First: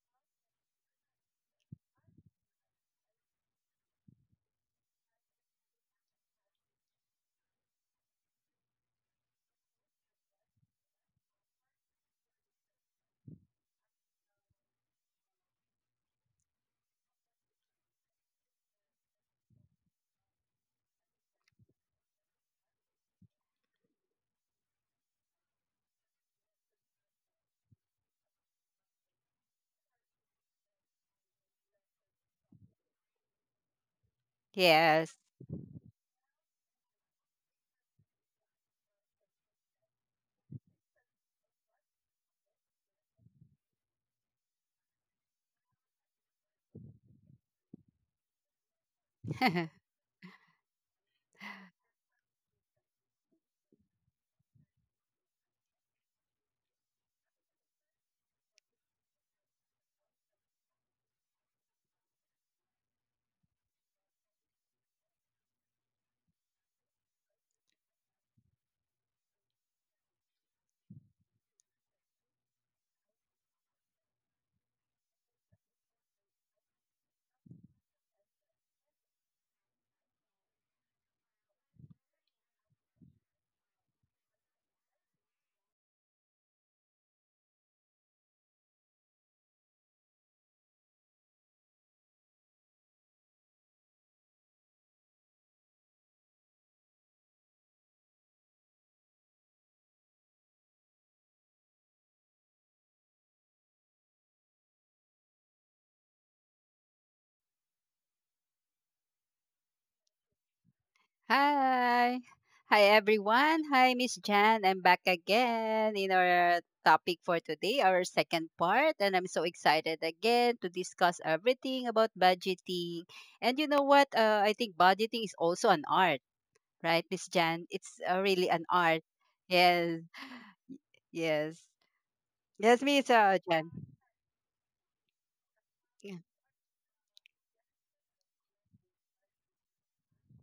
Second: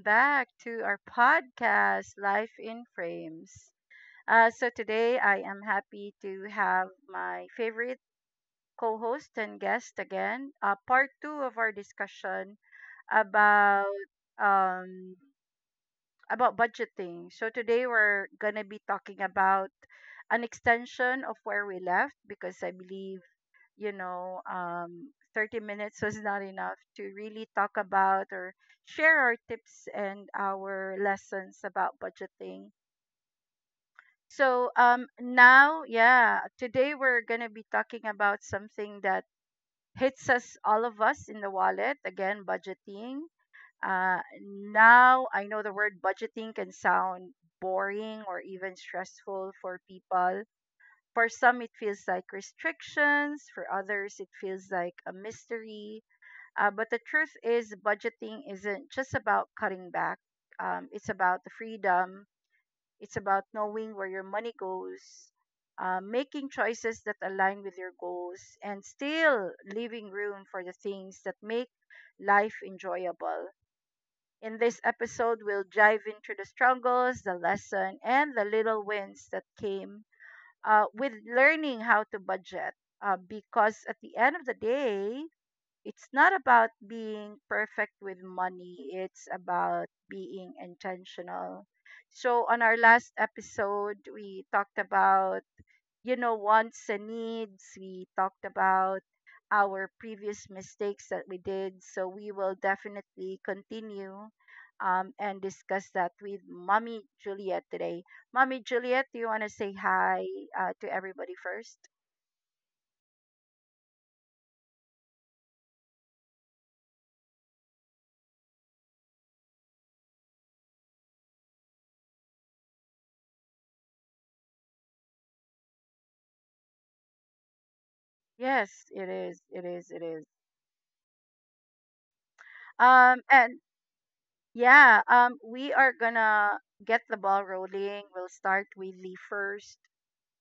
back to our podcast, Life in Frames. Today I am happy to have my favorite co host and guest again, part two of our discussion about um, about budgeting. So today we're gonna be talking about an extension of where we left because I believe 30 minutes was not enough to really talk about or share our tips and our lessons about budgeting. So Yes. now, yeah, today we're gonna be talking about something that hits us all of us in the wallet again budgeting. uh, Now I know the word budgeting can sound boring or even stressful for people. For some, it feels like restrictions. For others, it feels like a mystery. But the truth is, budgeting isn't just about cutting back. It's about the freedom. It's about knowing where your money goes, making choices that align with your goals, and still leaving room for the things that make life enjoyable. In this episode, we'll dive into the struggles, the lesson, and the little wins that came with learning how to budget. Because at the end of the day, it's not about being perfect with money, it's about being intentional. So, on our last episode, we talked about, you know, wants and needs. We talked about our previous mistakes that we did. So we will definitely continue and discuss that with Mommy Juliet today. Mommy Juliet, do you want to say hi to everybody first? Hi. Hi, everyone. Hi, Miss Jan. I'm back again in our topic for today, our second part. And I'm so excited again to discuss everything about budgeting. And you know what? I think budgeting is also an art, right, Miss Jan? It's really an Yes, art. it is. It is. Yes. It is. Yes. Yes, Miss Um, uh, and Jan. yeah, we are Yeah. gonna get the ball rolling. We'll start with the first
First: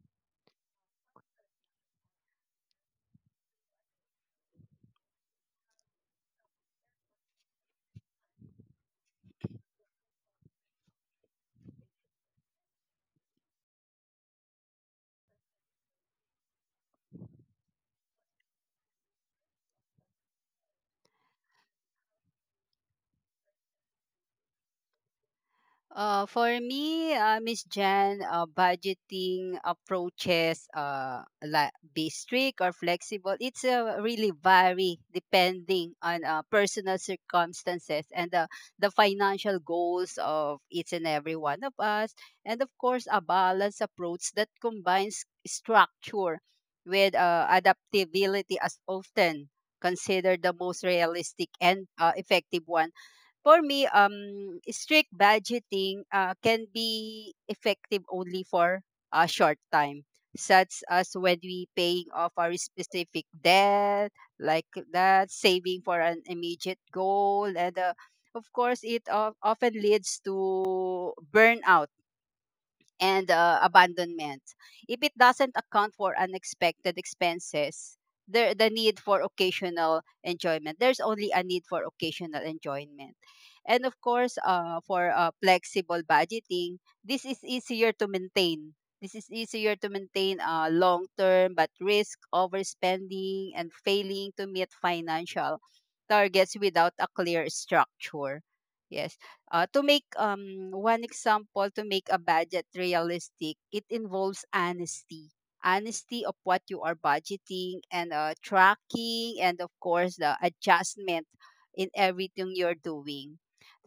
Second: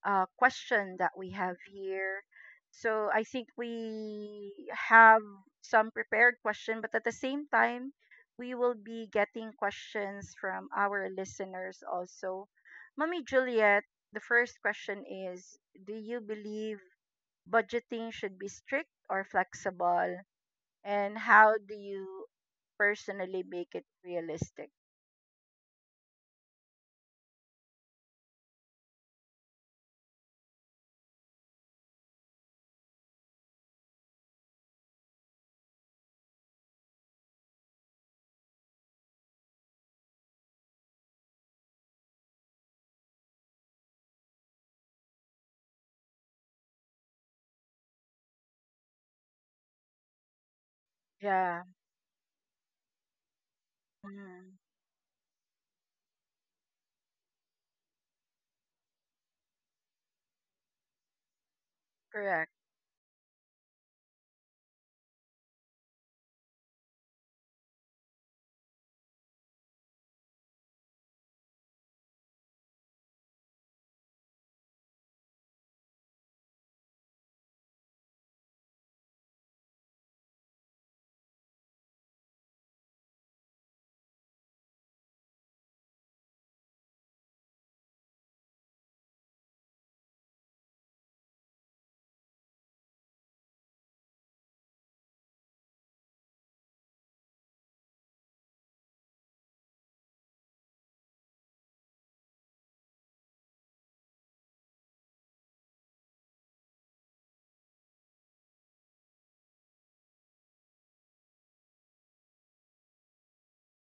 question that we have here. So I think we have some prepared question, but at the same time, we will be getting questions from our listeners also. Mommy Juliet, the first question is, do you believe budgeting should be strict or flexible? And how do you personally make it realistic? For me, Miss Jan, budgeting approaches, like be strict or flexible. It's really vary depending on personal circumstances and the financial goals of each and every one of us, and of course, a balanced approach that combines structure with adaptability as often considered the most realistic Yeah. and effective one for me. Mm, Strict budgeting can be effective only for a short time, such as when we paying off our correct. specific debt, like that, saving for an immediate goal, and of course, it of often leads to burnout and abandonment. If it doesn't account for unexpected expenses, the need for occasional enjoyment, there's only a need for occasional enjoyment. And of course, for flexible budgeting, this is easier to maintain. This is easier to maintain long term, but risk overspending and failing to meet financial targets without a clear structure. Yes. To make one example, to make a budget realistic, it involves honesty. Honesty of what you are budgeting and tracking, and of course, the adjustment in everything you're doing.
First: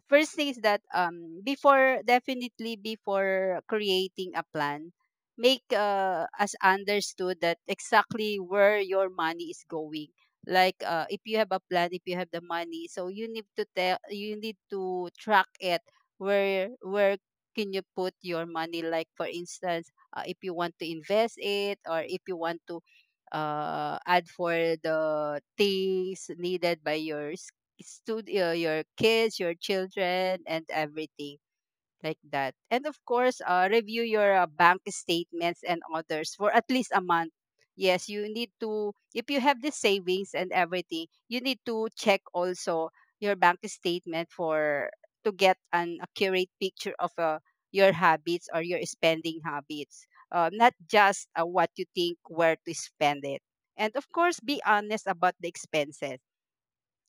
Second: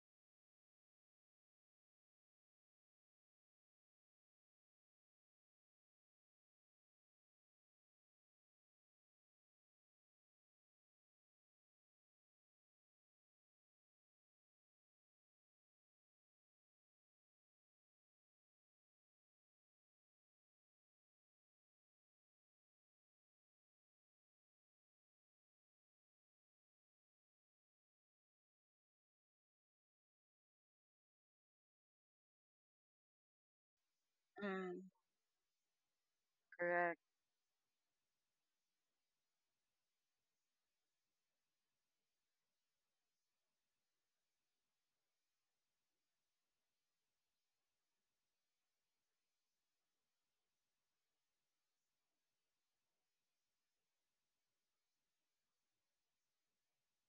First thing is that before definitely before creating a plan, make us understood that exactly where your money is going. Like if you have a plan, if you have the money, so you need to tell you need to track it where can you put your money, like for instance if you want to invest it or if you want to add for the things needed by yours studio, your kids, your children, and everything like that. And of course, review your bank Mm, statements and others for at least a correct. month. Yes, you need to, if you have the savings and everything, you need to check also your bank statement for to get an accurate picture of your habits or your spending habits. Not just what you think where to spend it. And of course, be honest about the expenses,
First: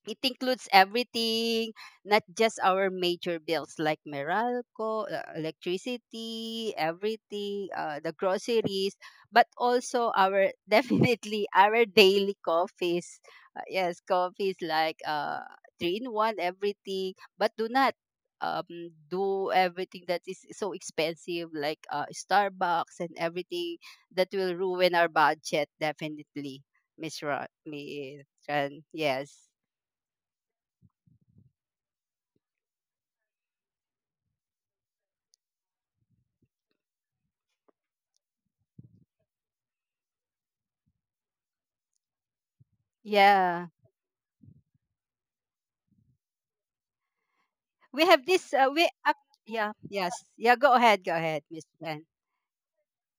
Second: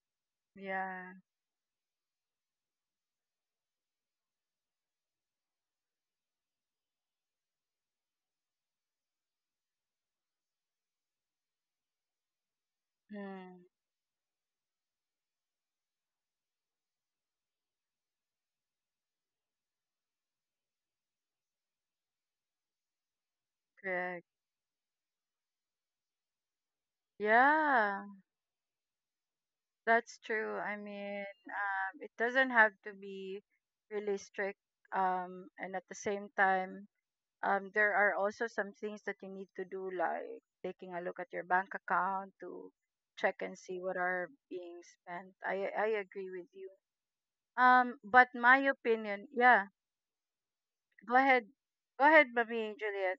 it includes Yeah. everything, not just our major bills like Meralco, electricity, everything, the groceries, but also our definitely our daily coffees. Mm, Yes, coffees like three in one, everything, but do not um do everything that is so expensive like Starbucks and everything correct. that will ruin our budget definitely. Miss Ron, Yeah, Miss Ron, yes. that's true. I mean, it doesn't have to be really strict. And at the same time, there are also some things that you need to do, like taking a look at your bank account to check and Yeah. see what are being spent. I agree with you. We have But this my we opinion, yeah. yeah, yes. Yeah, Go go ahead, ahead, Miss Jen. go ahead, Mami and Juliet.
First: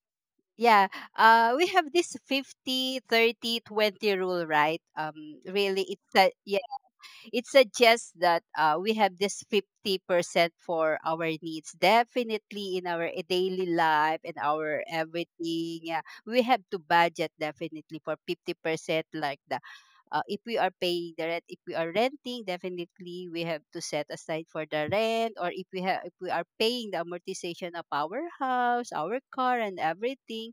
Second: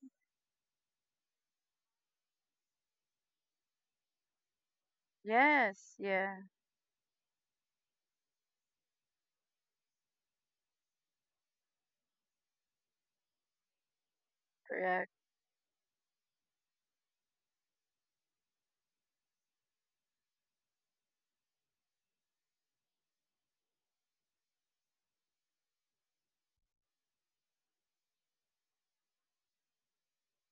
Yeah. Uh, we have this 50, 30, 20 rule, right? Really, Yes, it's a yeah, yeah, it suggests that we have this 50% for our needs definitely in our daily life and our correct. everything. Yeah. We have to budget definitely for 50%, like the if we are paying the rent, if we are renting definitely we have to set aside for the rent, or if we have if we are paying the amortization of our house, our car and everything,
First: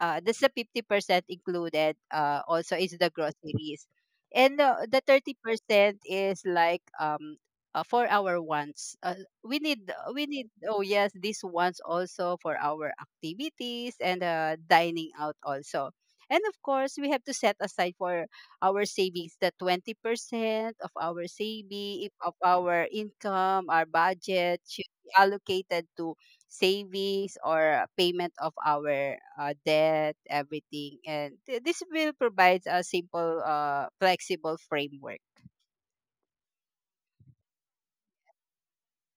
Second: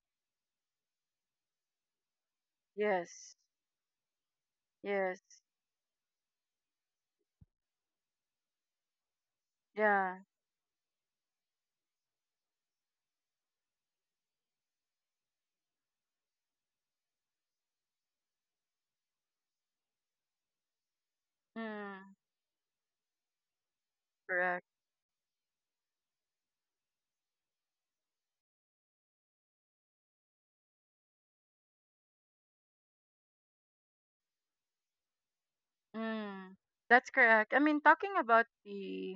that's the 50%, included also is the Yes, groceries. And the yes, 30% is like for our wants. Yeah. We need oh yes, these wants also for our activities and dining out also. And of course, we have to set aside for our savings, the 20% of our saving Mm, of our income, our budget correct. should be allocated to savings or payment of our debt, everything. And this will provides a simple, flexible framework. Mm, that's correct. I mean, talking about the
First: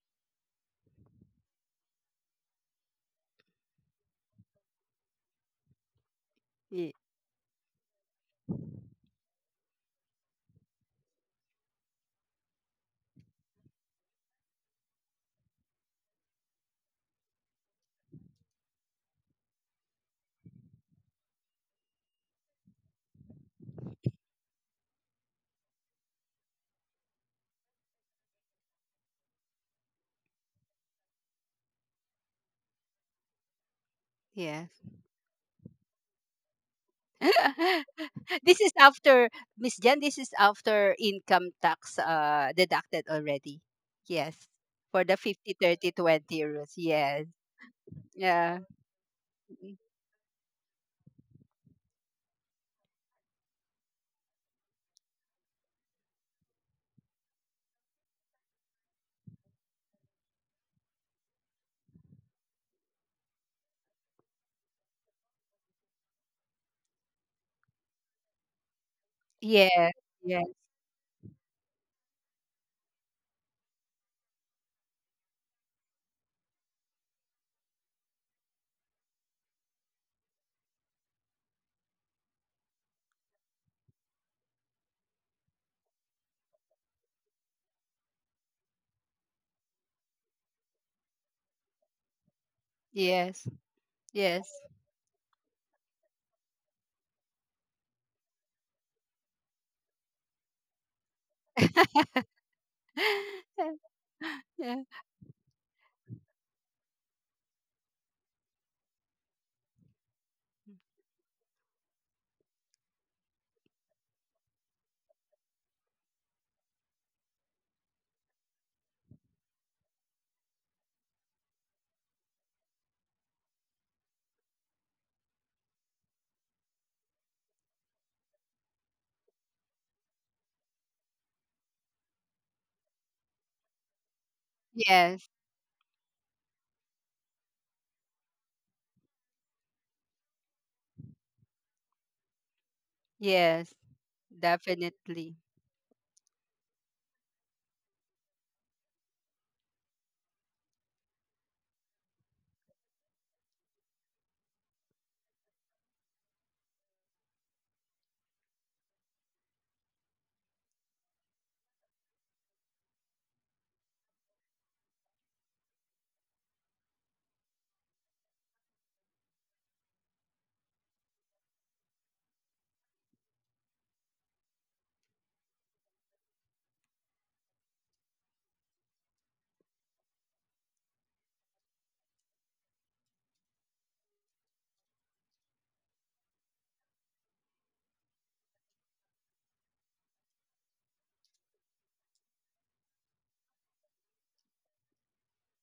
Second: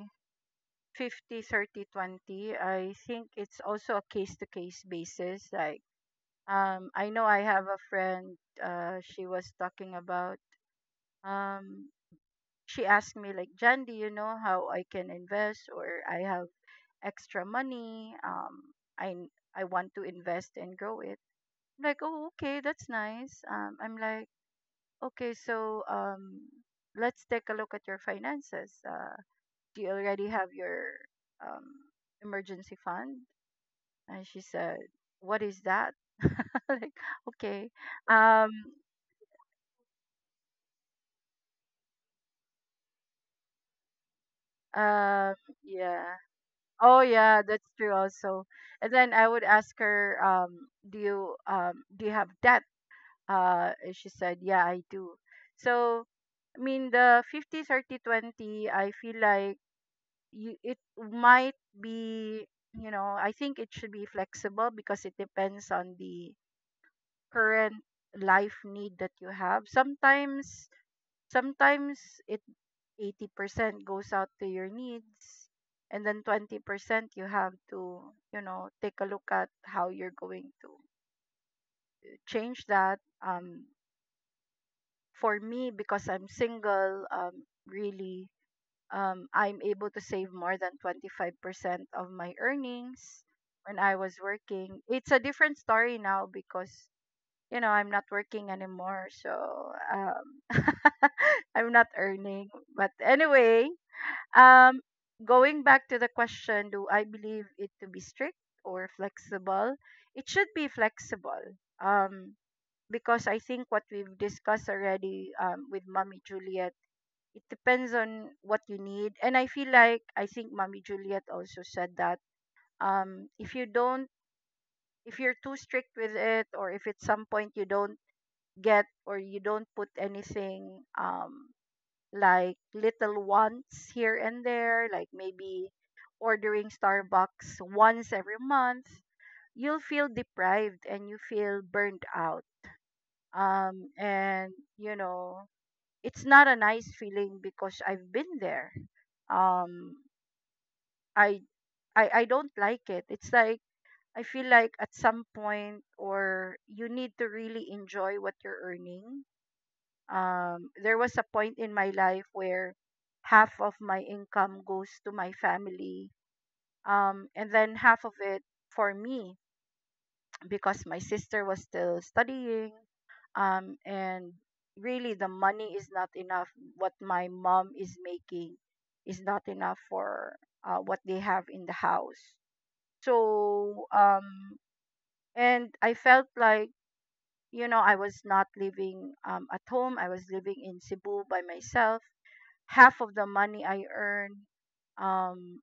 50, 30, 20, I think it's also a case to case basis. Like, Y- I know I have a friend, she was talking about, um, she asked me, like, Jan, do you know how I can invest or I have extra money? I want to invest and grow it. I'm like, oh, okay, that's nice. I'm like, okay, so, let's take a look at your finances. Do you already have your um, emergency fund? And she Yeah. said, what is that? Like, okay. Um, This is after, Miss Jan. This is after income tax deducted already. Yes. For the Uh. 50, 30, Yeah. 20 30, rules. Oh, Yes. yeah, that's true also. Yeah. And then I would ask her, do you have debt? And she said, yeah, I do. So, I mean, the 50 30 20. I feel like it might be, you know, I think it should be flexible because it depends on the current life need that you have Yes. Yes. sometimes it 80% goes out to your needs and then 20% you have to, you know, take a look at how you're going to change that. um for me, because I'm single, really I'm able to save more than 25% of my earnings Yes. when I was Yes. working. It's a different story now because, you know, I'm not working anymore, so I'm not earning, but anyway, um Yeah. going back to the question, do I believe it to be strict or flexible? It should be flexible, um because I think what we've discussed already with Mommy Juliet, it depends on what you need. And I feel like, I think Mommy Juliet also said that um if you don't if you're too strict with it, or if at some point you don't get or you don't put anything, like little wants here and there, like Yes. maybe ordering Starbucks once every month, you'll feel deprived and you feel burned out. Yes. And you Definitely. know, it's not a nice feeling because I've been there. Um I I don't like it. It's like I feel like at some point or you need to really enjoy what you're earning. There was a point in my life where half of my income goes to my family, and then half of it for me, because my sister was still studying, and really the money is not enough. What my mom is making is not enough for what they have in the house, so and I felt like, you know, I was not living, at home. I was living in Cebu by myself. Half of the money I earn, um,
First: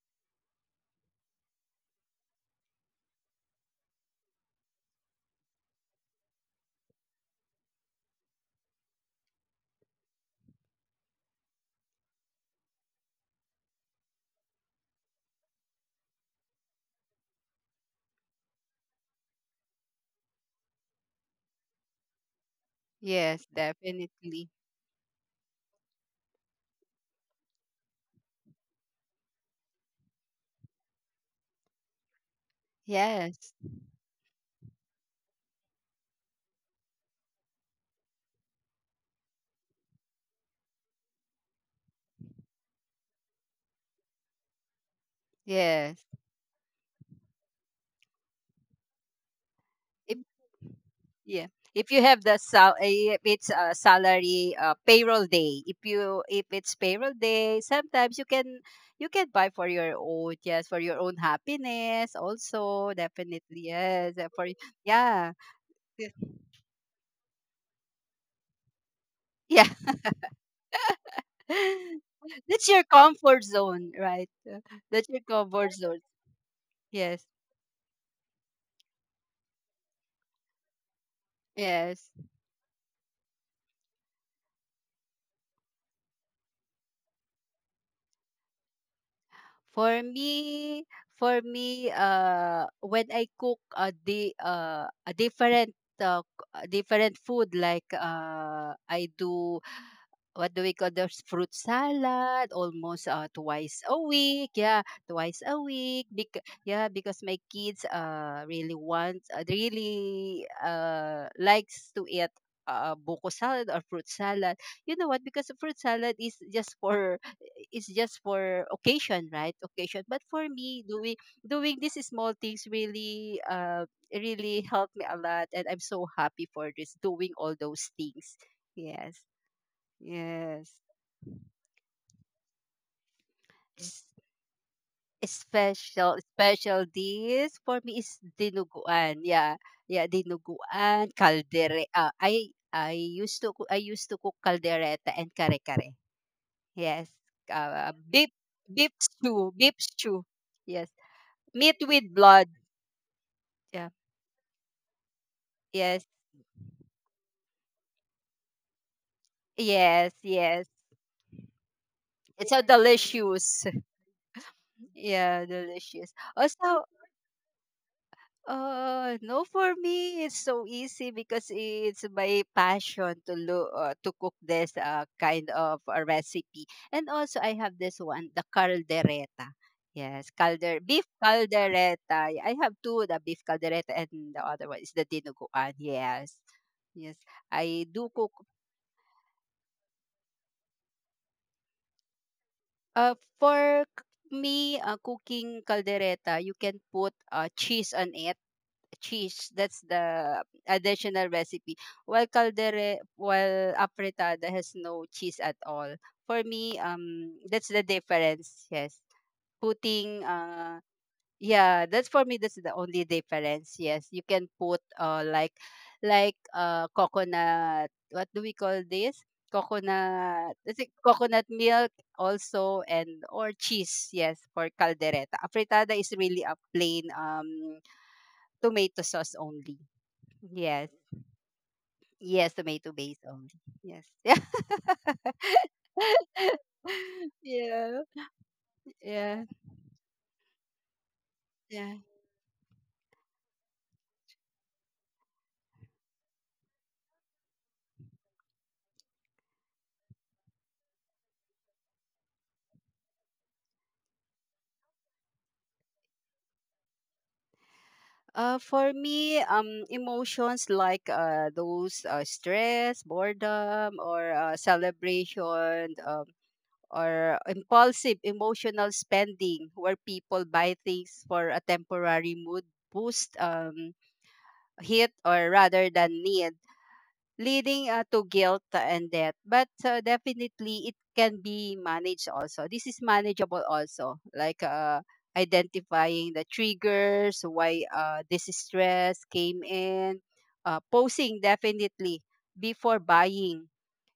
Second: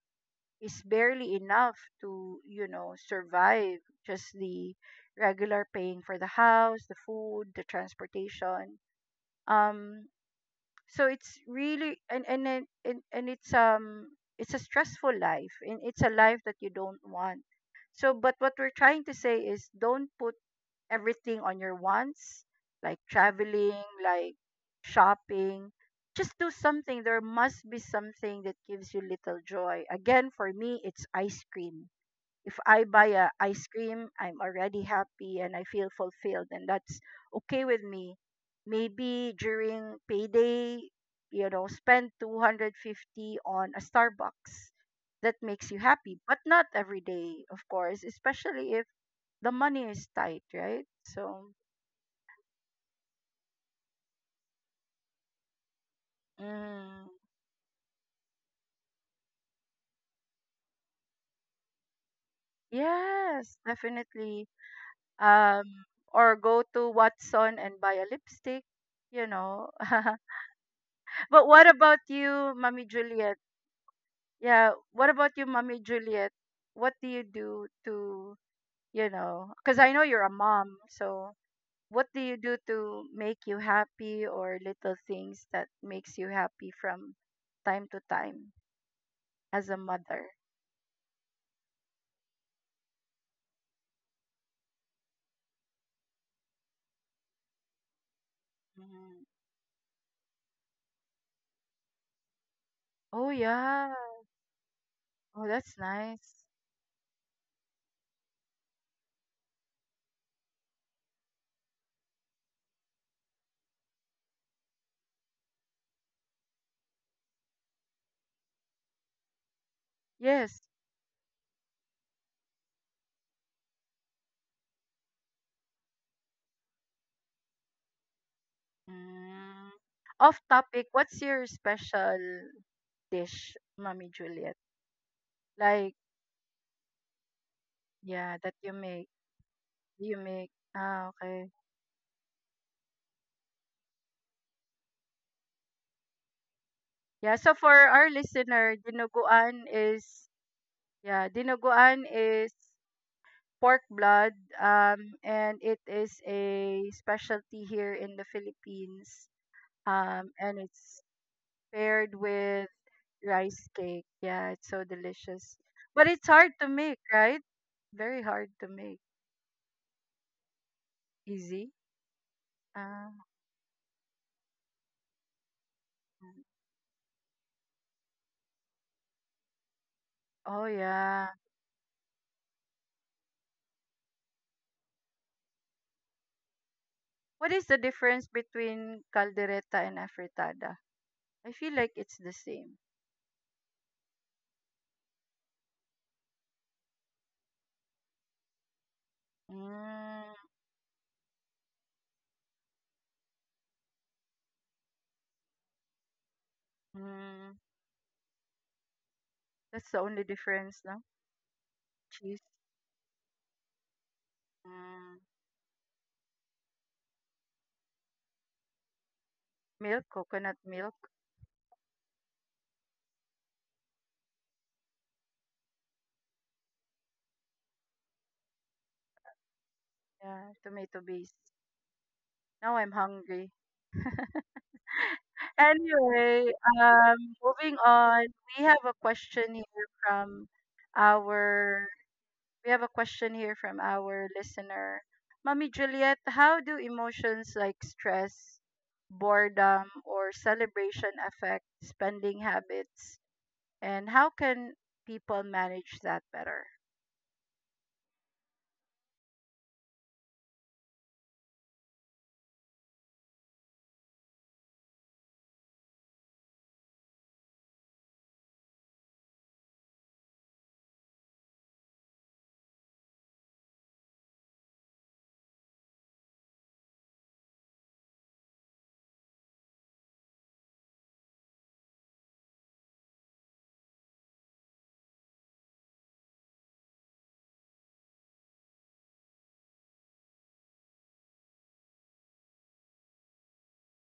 is barely enough to, you know, survive just the regular paying for the house, the food, the transportation. Um, so it's really, and it's a stressful life, and it's a life that you don't want. So, but what we're trying to say is don't put everything on your wants, like Yes, traveling, like definitely. shopping. Just do something. There must be something that gives you little joy. Again, for me, it's ice cream. If I buy a Yes. ice cream, I'm already happy and I feel fulfilled, and that's okay with me. Maybe during payday, you know, spend 250 on a Starbucks that makes you Yes. happy, but not every day, of course, especially if the money is If tight, right? yeah, So, if you have the if it's a salary payroll day, if you if it's mm, payroll day, sometimes you can buy for your own, yes, for your own happiness also, yes, definitely yes definitely. for yeah Um, or go to Watson and buy a lipstick, you yeah know. But what about you, that's your Mommy Juliet? comfort zone, right? Yeah, That's what your about you, comfort Mommy zone. Juliet? What do you Yes. do to, you know, because I know you're a mom, so what Yes. do you do to make you happy, or little things that makes you happy from time to time as a For mother? me, for me, when I cook a a different a different food, like I Mhm. do what do we call this fruit salad almost Oh, twice yeah. a week, yeah, twice Oh, a that's week. Nice. Yeah, because my kids really want really likes to eat buko salad or fruit salad, you know what, because fruit salad is just for, it's just for occasion, right? Occasion. But for Yes. me, doing these small things really really helped me a lot and I'm so happy for this, doing all those things. Yes. Mm. Off Yes. topic, what's your special dish, S- Mommy Juliet? Like, Special, special dish for me is yeah, that you make. dinuguan. Yeah. Yeah, You make. Ah, dinuguan, okay. caldere, I used to I used to cook caldereta and kare kare. Yes. Yeah, so for Uh, our beef listener, beef stew, dinuguan beef stew. is, Yes. yeah, Meat with dinuguan blood. is pork Yeah. blood, and it Yes. is a specialty here in the Philippines. Yes. And Yes. it's paired It's so with delicious. rice cake. Yeah, it's so Yeah, delicious. But delicious. it's hard to Also, make, right? Very hard to make. No, for me it's so easy because Easy. it's my Uh, passion to look to cook this kind of a recipe. And also, I have this one, the caldereta. Yes, oh calder beef yeah. caldereta. Yeah, I have two, the beef caldereta and the other one is the dinuguan. Yes, yes. What is the I do difference cook. between caldereta and afritada? I feel like it's the same. For me, cooking caldereta, you can put cheese on it. Cheese, that's Mm, the additional recipe. While caldere, while apretada has no cheese at all. For me, mm, that's the difference. Yes, that's the only putting difference, no? yeah, that's for Cheese, me. That's the only difference. Yes, you can put mm, like coconut. What do we call this? milk, coconut Coconut. Is it milk, coconut milk also and or cheese? Yes, for caldereta. A fritada is really a plain tomato sauce only. yeah, Yes, tomato base. yes, Now I'm tomato base only. hungry. Yes, yeah, Anyway, um, moving yeah, on, we have a yeah, question here from our yeah. we have a question here from our listener. Mommy Juliet, how do emotions like stress, boredom, or celebration affect spending habits? And how can people manage that better? For me, emotions like those stress, boredom, or celebration, or impulsive emotional spending, where people buy things for a temporary mood boost, hit, or rather than need, leading to guilt and debt. But definitely, it can be managed also. This is manageable also, like identifying the triggers, why this stress came in, posing definitely before buying,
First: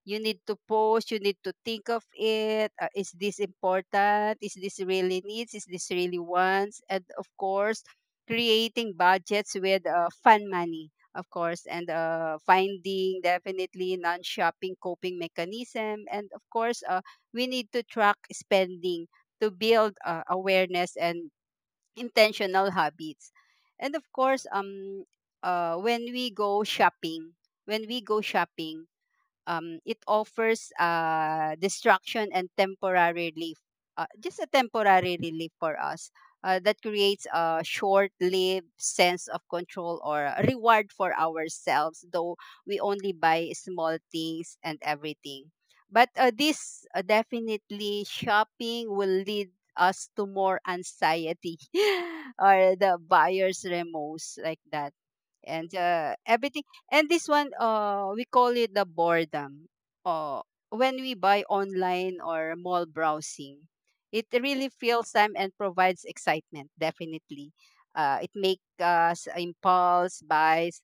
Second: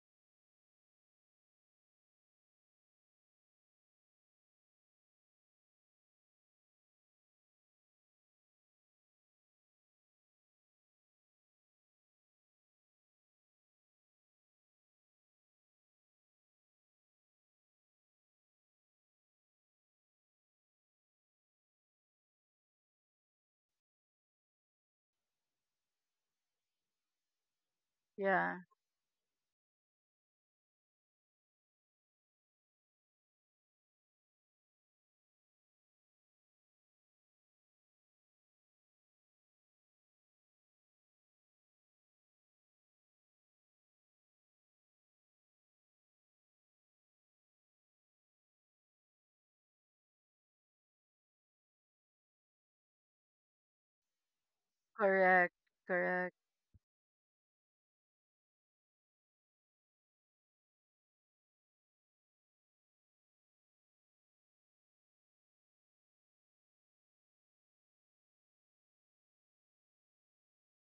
you need to post, you need to think of it. Is this important? Is this really needs? Is this really wants? And of course, creating budgets with fun money, of course, and finding definitely non shopping coping mechanism. And of course, we need to track spending to build awareness and intentional habits. And of course, when we go shopping, when we go Yeah, shopping, it offers distraction and temporary relief, just a temporary relief for us that creates a short-lived sense of control or a reward for ourselves, though we only buy small things and everything. But this definitely shopping will lead us to more anxiety or the buyer's remorse, like that correct, and correct. everything. And this one, we call it the boredom. Uh, when we buy online or mall browsing, it really fills time and provides excitement. Definitely, it makes us impulse buys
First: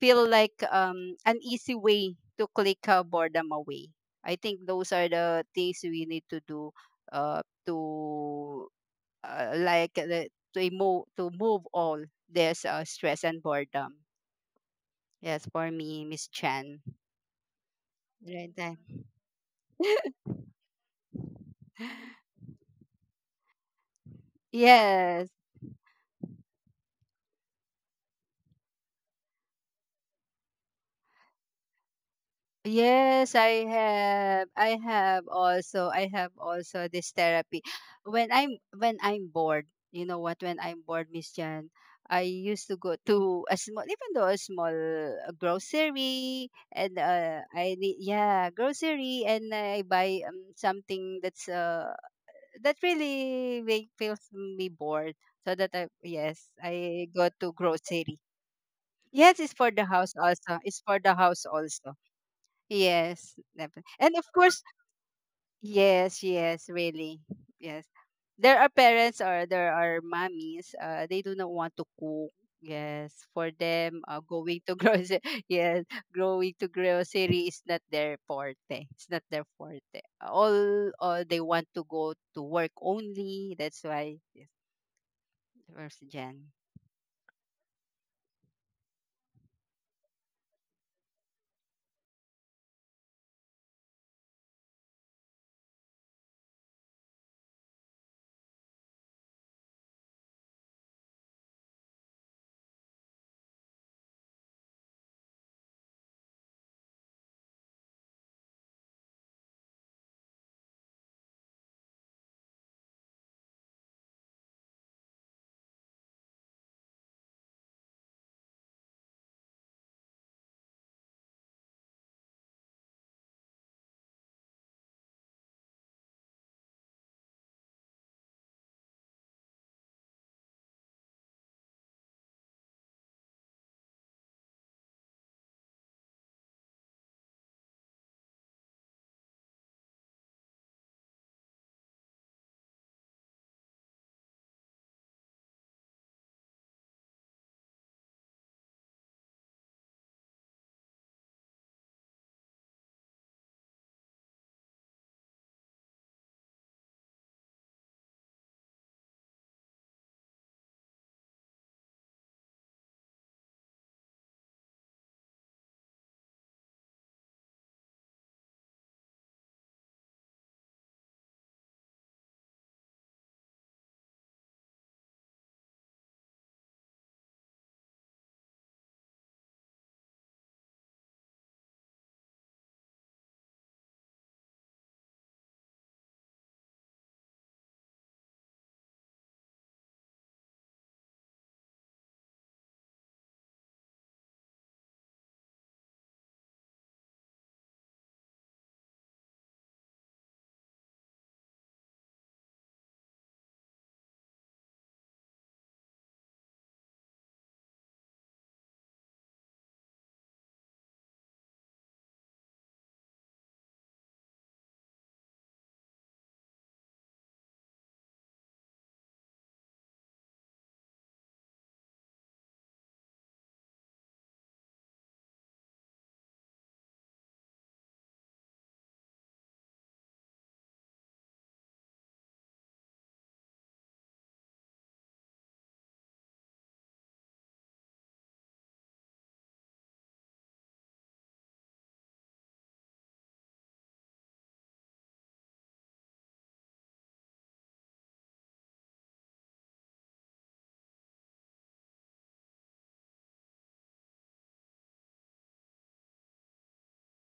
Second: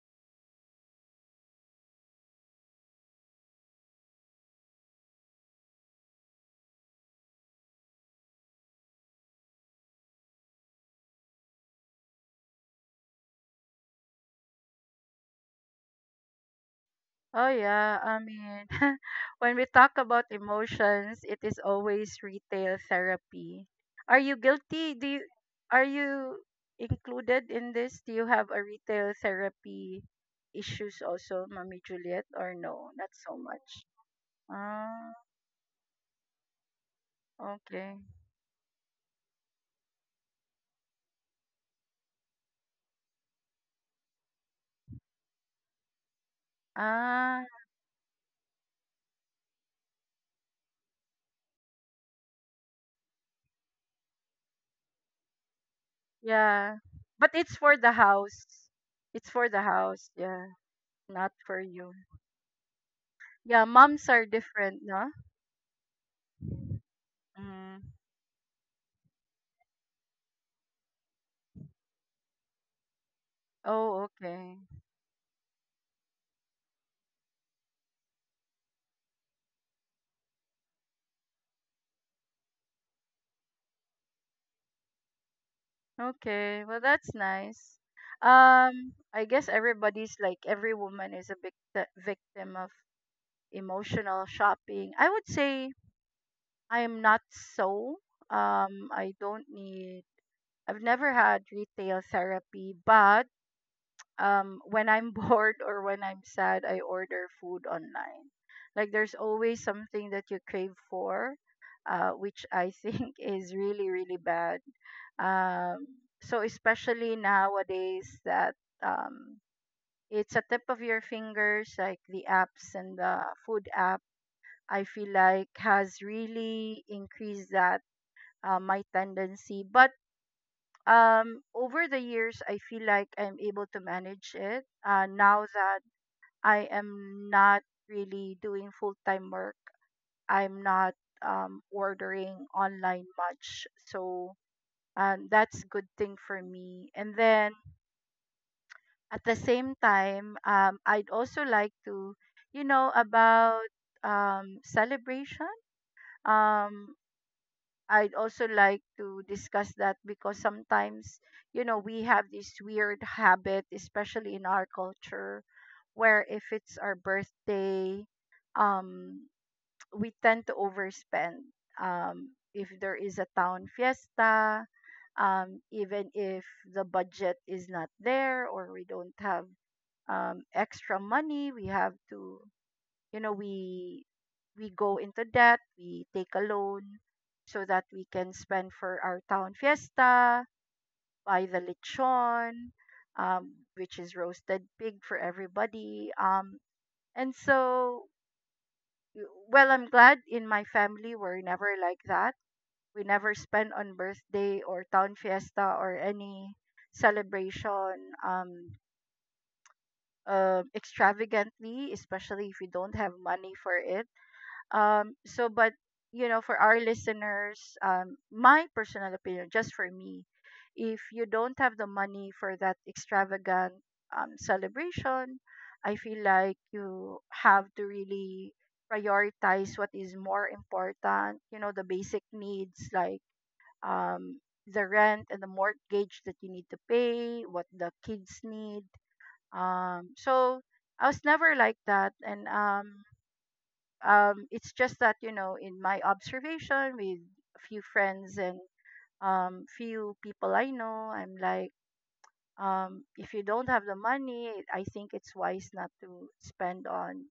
feel like an easy way to click boredom away. I think those are the things we need to do uh, to like the, to move all this stress and boredom. Yes, for me, Miss Chan. Oh yeah, I Right mean, there. when we talk about emotions, it is always retail therapy. Are you guilty? Yes. Are you included in this? Do you have a retail therapy issues also, Mommy Juliet, or no? Not Yes, so I much. have. I Ah, have also. I have also this therapy. okay. When I'm bored, you know what? When I'm bored, Miss Jan, I used to go to a small, even though a small grocery, and Ah, I need yeah grocery, and I buy something that's that really make feels me bored. So that I yes, yeah. I go But to it's for the grocery. house. It's Yes, for it's the for the house, house yeah, also. It's for the not house for also. you. Yes, Yeah, definitely. moms And of are course, different, no? yes, yes, really. Mm. Yes. There are parents or there are mommies, they do not want to cook. Yes, for them, Oh, okay. going to grocery, yes, going to grocery is not their forte. It's not their forte. All they want to go to work only. That's why, yes, first Jan. Okay, well that's nice. I guess everybody's like every woman is a victim of emotional shopping. I would say I am not so. I don't need. I've never had retail therapy, but when I'm bored or when I'm sad, I order food online. Like there's always something that you crave for, which I think is really really bad. Um, so especially nowadays that um, it's a tip of your fingers, like the apps and the food app. I feel like has really increased that. My tendency, but over the years I feel like I'm able to manage it now that I am not really doing full time work. I'm not ordering online much. So that's good thing for me. And then at the same time, I'd also like to, you know, about celebration. Um, I'd also like to discuss that because sometimes, you know, we have this weird habit, especially in our culture, where if it's our birthday, um we tend to overspend. If there is a town fiesta, even if the budget is not there or we don't have extra money, we have to, you know, we go into debt, we take a loan so that we can spend for our town fiesta, buy the lechon, which is roasted pig for everybody, and so well, I'm glad in my family we're never like that. We never spend on birthday or town fiesta or any celebration extravagantly, especially if we don't have money for it. But you know, for our listeners, my personal opinion, just for me, if you don't have the money for that extravagant celebration, I feel like you have to really prioritize what is more important. You know, the basic needs like um, the rent and the mortgage that you need to pay, what the kids need. So I was never like that, and it's just that you know, in my observation with a few friends and few people I know. I'm like, if you don't have the money, I think it's wise not to spend on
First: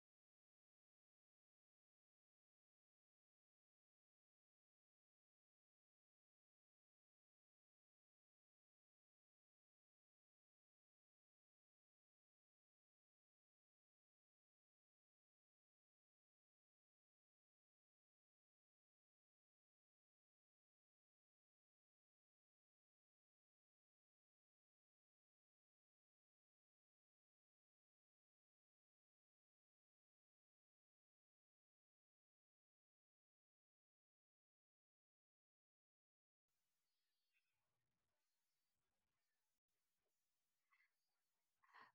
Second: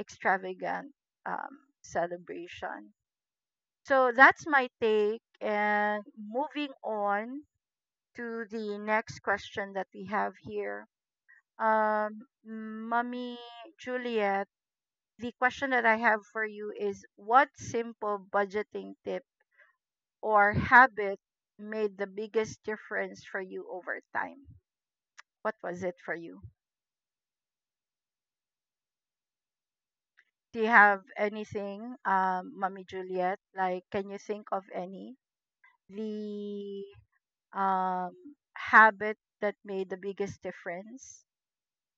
extravagant celebration. So that's my take, and moving on to the next question that we have here. um, Mummy Juliet, the question that I have for you is, what simple budgeting tip or habit made the biggest difference for you over time? What was it for you? Do you have anything, Mommy Juliet? Like, can you think of any? The um, habit that made the biggest difference?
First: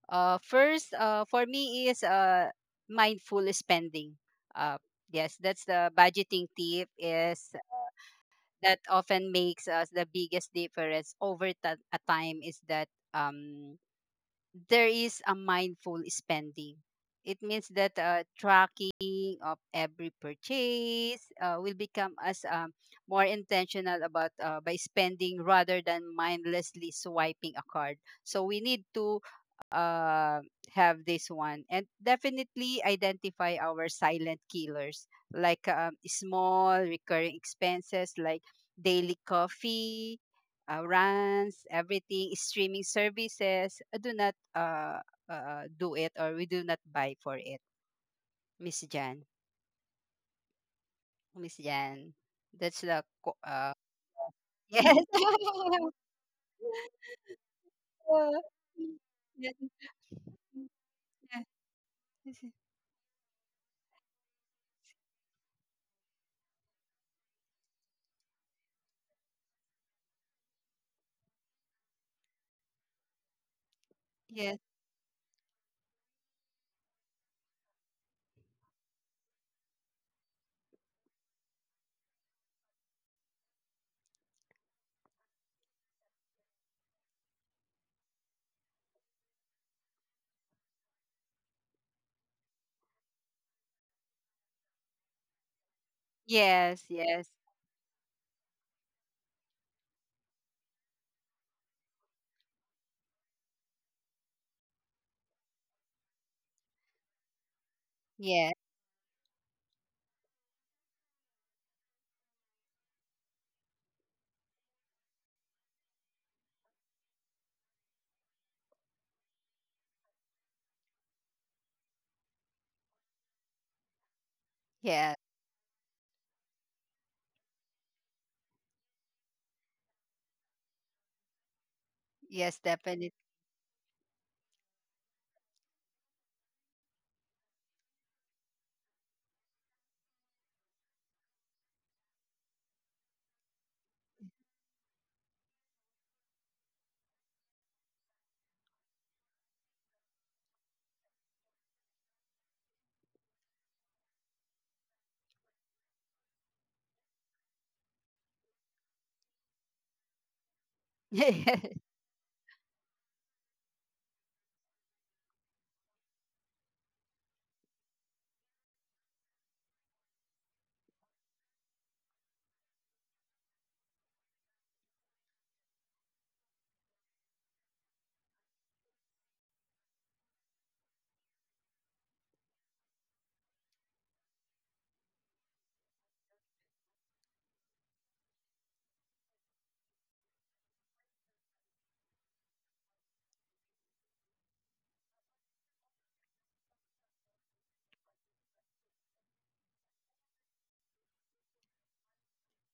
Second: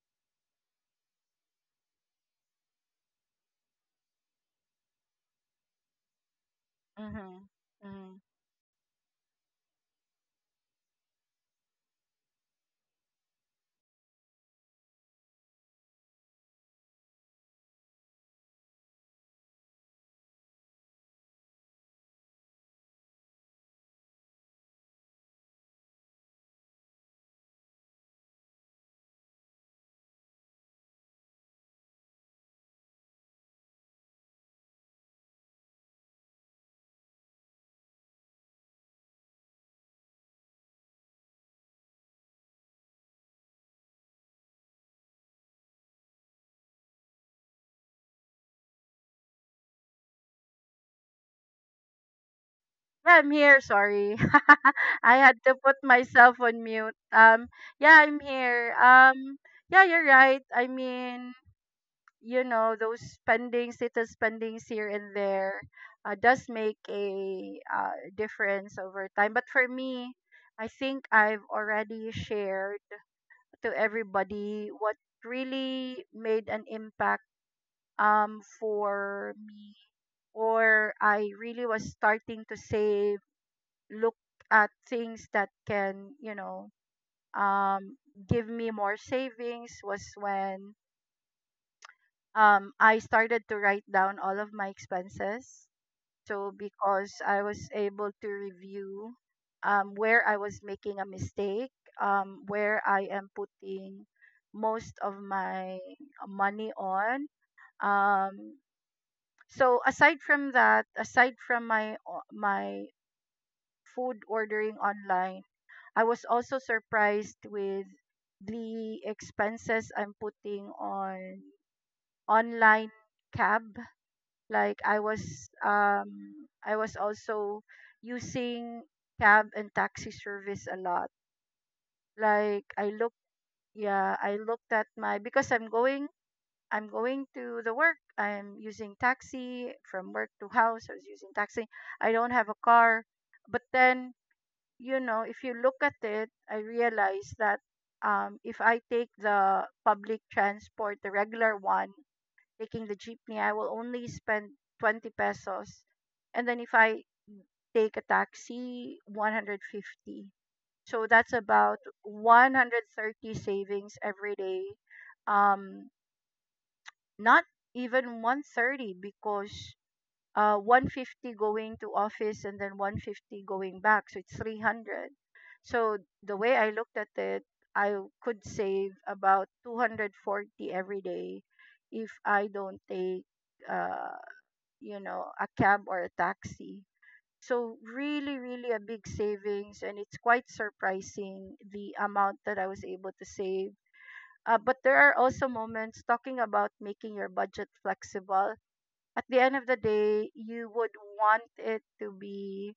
First, for me is mindful spending. Uh, yes, that's the budgeting tip Mm-hmm. is that often makes us the biggest difference over a time is that um, there is a mindful spending. It means that tracking of every purchase will become as more intentional about by spending rather than mindlessly swiping a card. So we need to uh, have this one and definitely identify our silent killers like small recurring expenses like daily coffee runs everything streaming services do not do it or we do not buy for it. Miss jan miss jan, that's the Yeah, I'm here. Sorry. yes I had to put myself on mute. Yeah, I'm Uh, here. Yeah, yes, you're right. I mean, yes, you know, those spendings, little spendings here and there, does make a difference over time. But for me, I think I've already shared to yes, everybody what really made an impact for me, or I really was starting to save, look at things that can, you know, um, give me more savings, was when I started to write down all of my expenses. So, yes, because yes. I was able to review where I was making a mistake, where I am putting most of my money on. Yes. Um, so aside from that, aside from my my food ordering online, I was also surprised with the expenses I'm putting on online cab. Like I Yeah. was um I was also using cab and taxi service a lot. Yes, Like I definitely. looked, yeah, I looked at my, because I'm going to the work. I'm using taxi from work to house. I was using taxi. I don't have a car. But then, you know, if you look at it, I realize that if I take the public transport, the regular one, taking the jeepney, I will only spend 20 pesos. And then if I take a taxi, 150. So that's Yes. about 130 savings every day. Um, Not even 130, because 150 going to office, and then 150 going back, so it's 300. So the way I looked at it, I could save about 240 every day if I don't take uh, you know, a cab or a taxi. So really, really a big savings, and it's quite surprising the amount that I was able to save. But there are also moments, talking about making your budget flexible. At the end of the day, you would want it to be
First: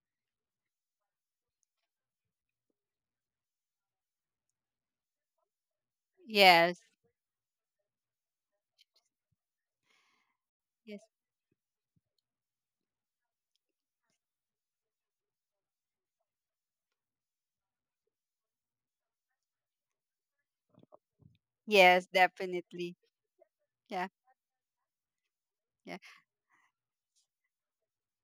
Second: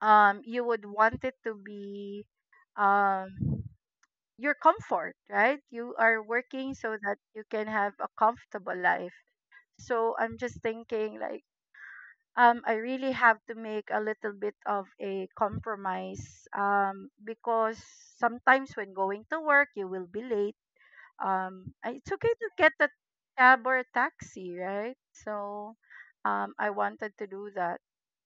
you would want it to be um your comfort, right? You are working Yes. so that you can have a comfortable life. So I'm just thinking like, I really have to make a little bit of a compromise, because sometimes when going to work you will be late. Yes, It's okay to get a definitely. cab or a Yeah. taxi, right? so Yeah. um, I wanted to do that.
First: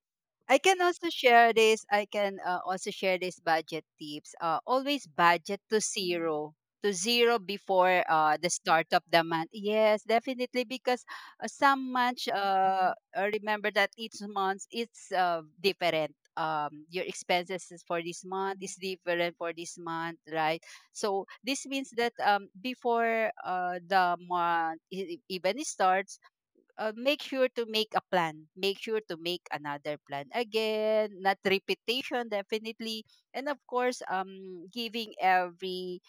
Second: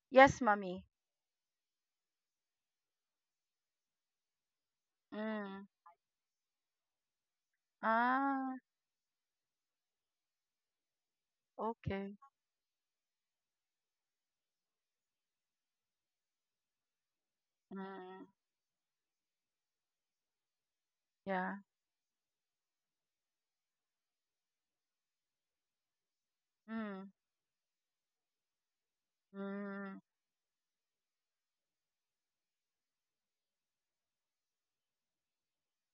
Yes, I can mommy. also share this. I can also share this budget tips. Always Mm. To zero before the Ah, start of the month. Yes, definitely, because okay. Remember that each month it's different. Your expenses is for this Mm. month is different for this month, right? So this Yeah. means that before the month even starts make Mm. sure to make a plan. Make sure to make another Mm. plan. Again, not repetition, definitely. And of course, giving every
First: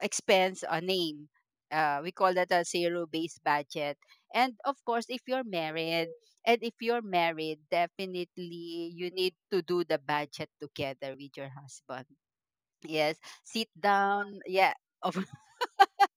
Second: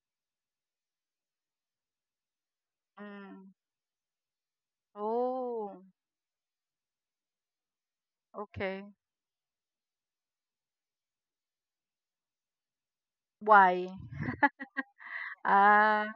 expense a name. We call that a zero based Mm. budget. And of course, if you're Oh, married, and if you're married, okay. definitely you need to do the budget together with your husband. Yes, sit Why? down. Yeah, of Ah,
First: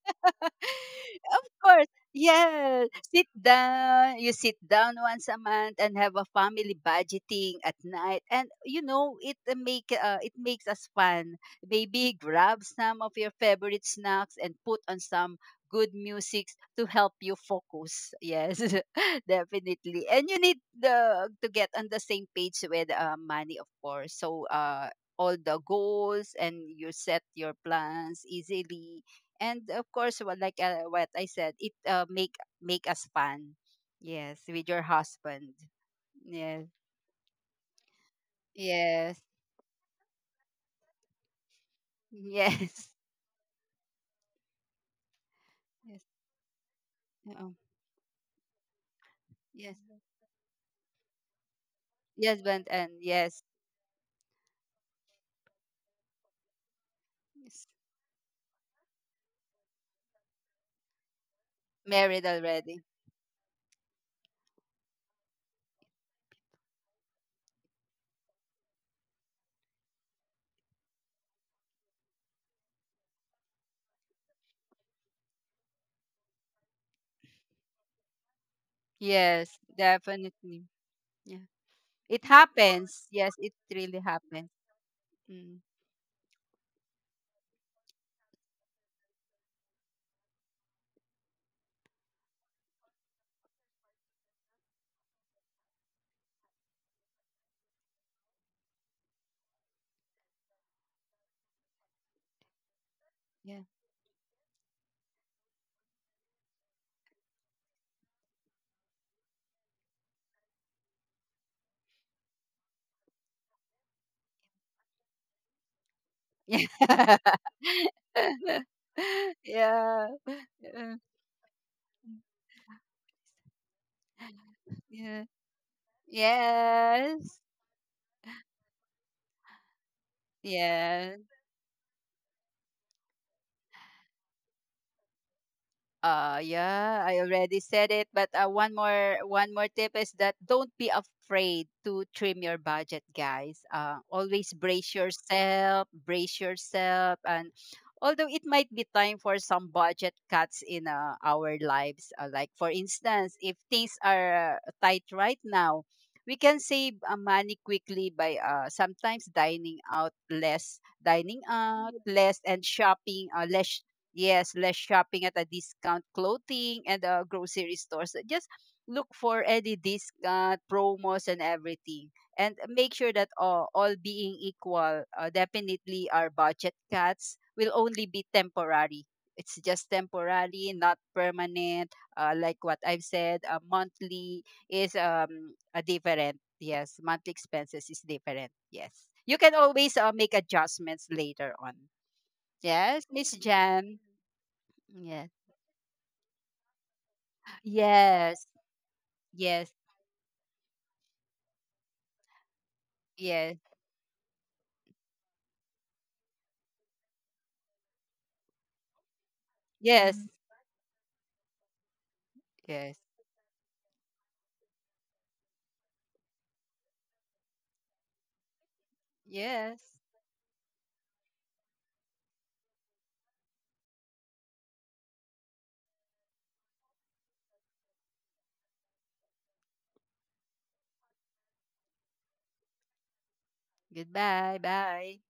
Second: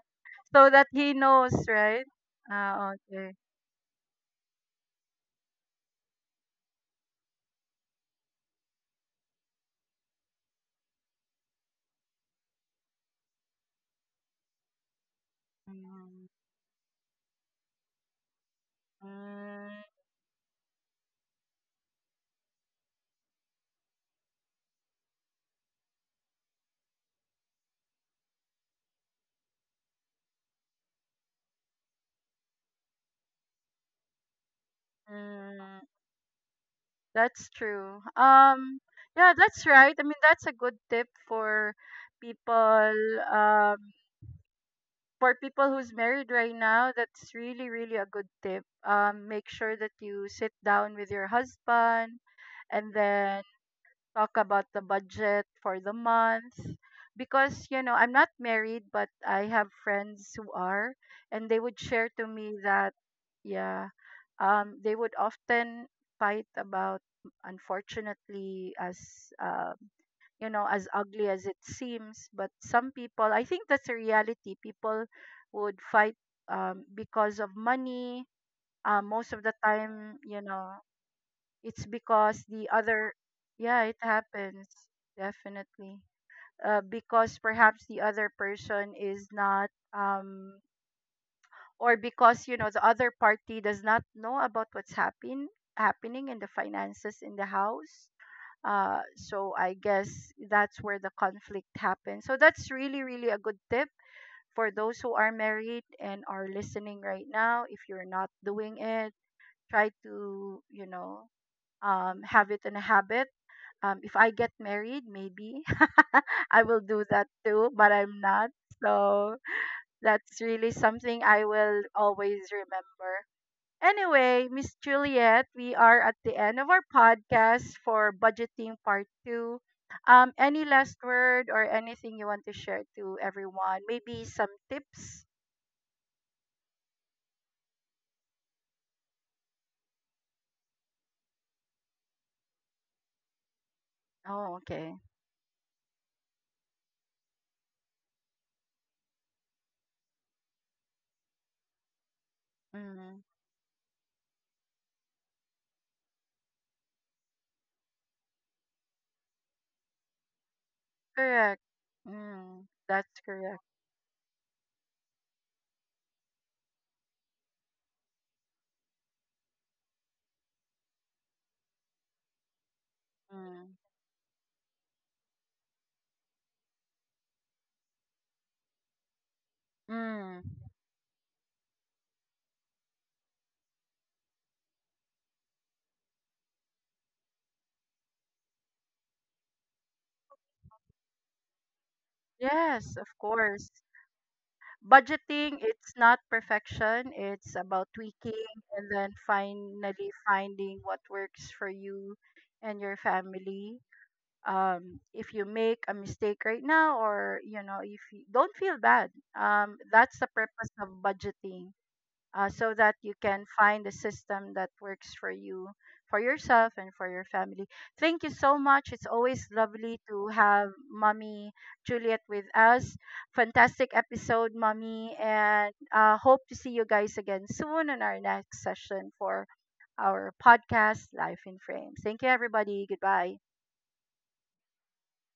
so that he of knows, course. right? Yeah. Ah, Sit okay. down. You sit down once a month and have a family budgeting at night. And you know, it make it makes us fun. Maybe grab some of your favorite snacks and put on some good Mm. music to help you focus. Yes, Mm. definitely. And you need the to get on the same page with money, of course. So all the goals and you set your plans easily, and of course what like what I said, it make us fun, yes, with your husband. Mm. Yes. That's true. Yes. Yeah, that's right. I mean, that's a good tip for Yes. people. Um, for people who's Yes. married right now, that's Oh, really, really a good tip. Make sure yes. that you sit down with your husband Yes but and and then yes. talk about the budget for the month. Because, Yes, you know, I'm not married, but I have friends who are, and they would share to married me already. that, yeah, they would often fight about, unfortunately, as um you know, as ugly as it seems, but some people, I think that's a reality. People would fight because of money, most of the Yes, time, you know. definitely. Yeah, It's it because the other, happens. Yes, it yeah, it really happens. happens, Mm, definitely. Because perhaps the other person is not or because, you know, the other party does not know about happening in the finances in the house. So I guess that's where the conflict happens. So that's really, really a good yeah. tip for those who are married and are listening right now. If you're not doing it, try to, you know, have it in a habit. If I get married, maybe I will do that Yeah. too, but I'm not. So Yeah. that's really Yeah. something I will always remember. Anyway, Miss Yeah. Yes. Juliet, we are at the end of our podcast for budgeting part two. Any last Yes. word or anything you want to share to everyone? Maybe some tips? Yeah, I already said it, but one more tip is that don't be afraid to trim your budget, guys. Oh, okay. Brace yourself, and although it might be time for some budget cuts in our lives, like for Mm, instance, if things are tight right now, we can save money quickly by sometimes dining correct. out less, Mm, and that's shopping correct. less. Yes, less shopping at a discount clothing and grocery stores. Just look for any discount, promos, and everything. And make sure that Mm, all being equal, definitely our budget cuts will only be temporary. It's just mm. temporary, not permanent. Like what I've said, monthly is a different. Yes, monthly expenses is different. Yes, you can always make adjustments later on. Yes, of Yes, Miss course. Jan. Yes. Budgeting, it's not perfection. It's about tweaking Yes. and then Yes. finally finding what works for you and your Yes. family. If you make a mistake right now, or you know, if you don't feel bad, that's Yes. the Mhm. purpose of budgeting, so that Yes. you can find a system that works for you, for yourself and for your family. Thank you so much. It's always Yes. lovely to have Mommy Juliet with us. Fantastic episode, Mommy, and hope to see you guys again soon in our next session for our podcast, Life in Frame. Thank you everybody. Goodbye. Goodbye. Bye.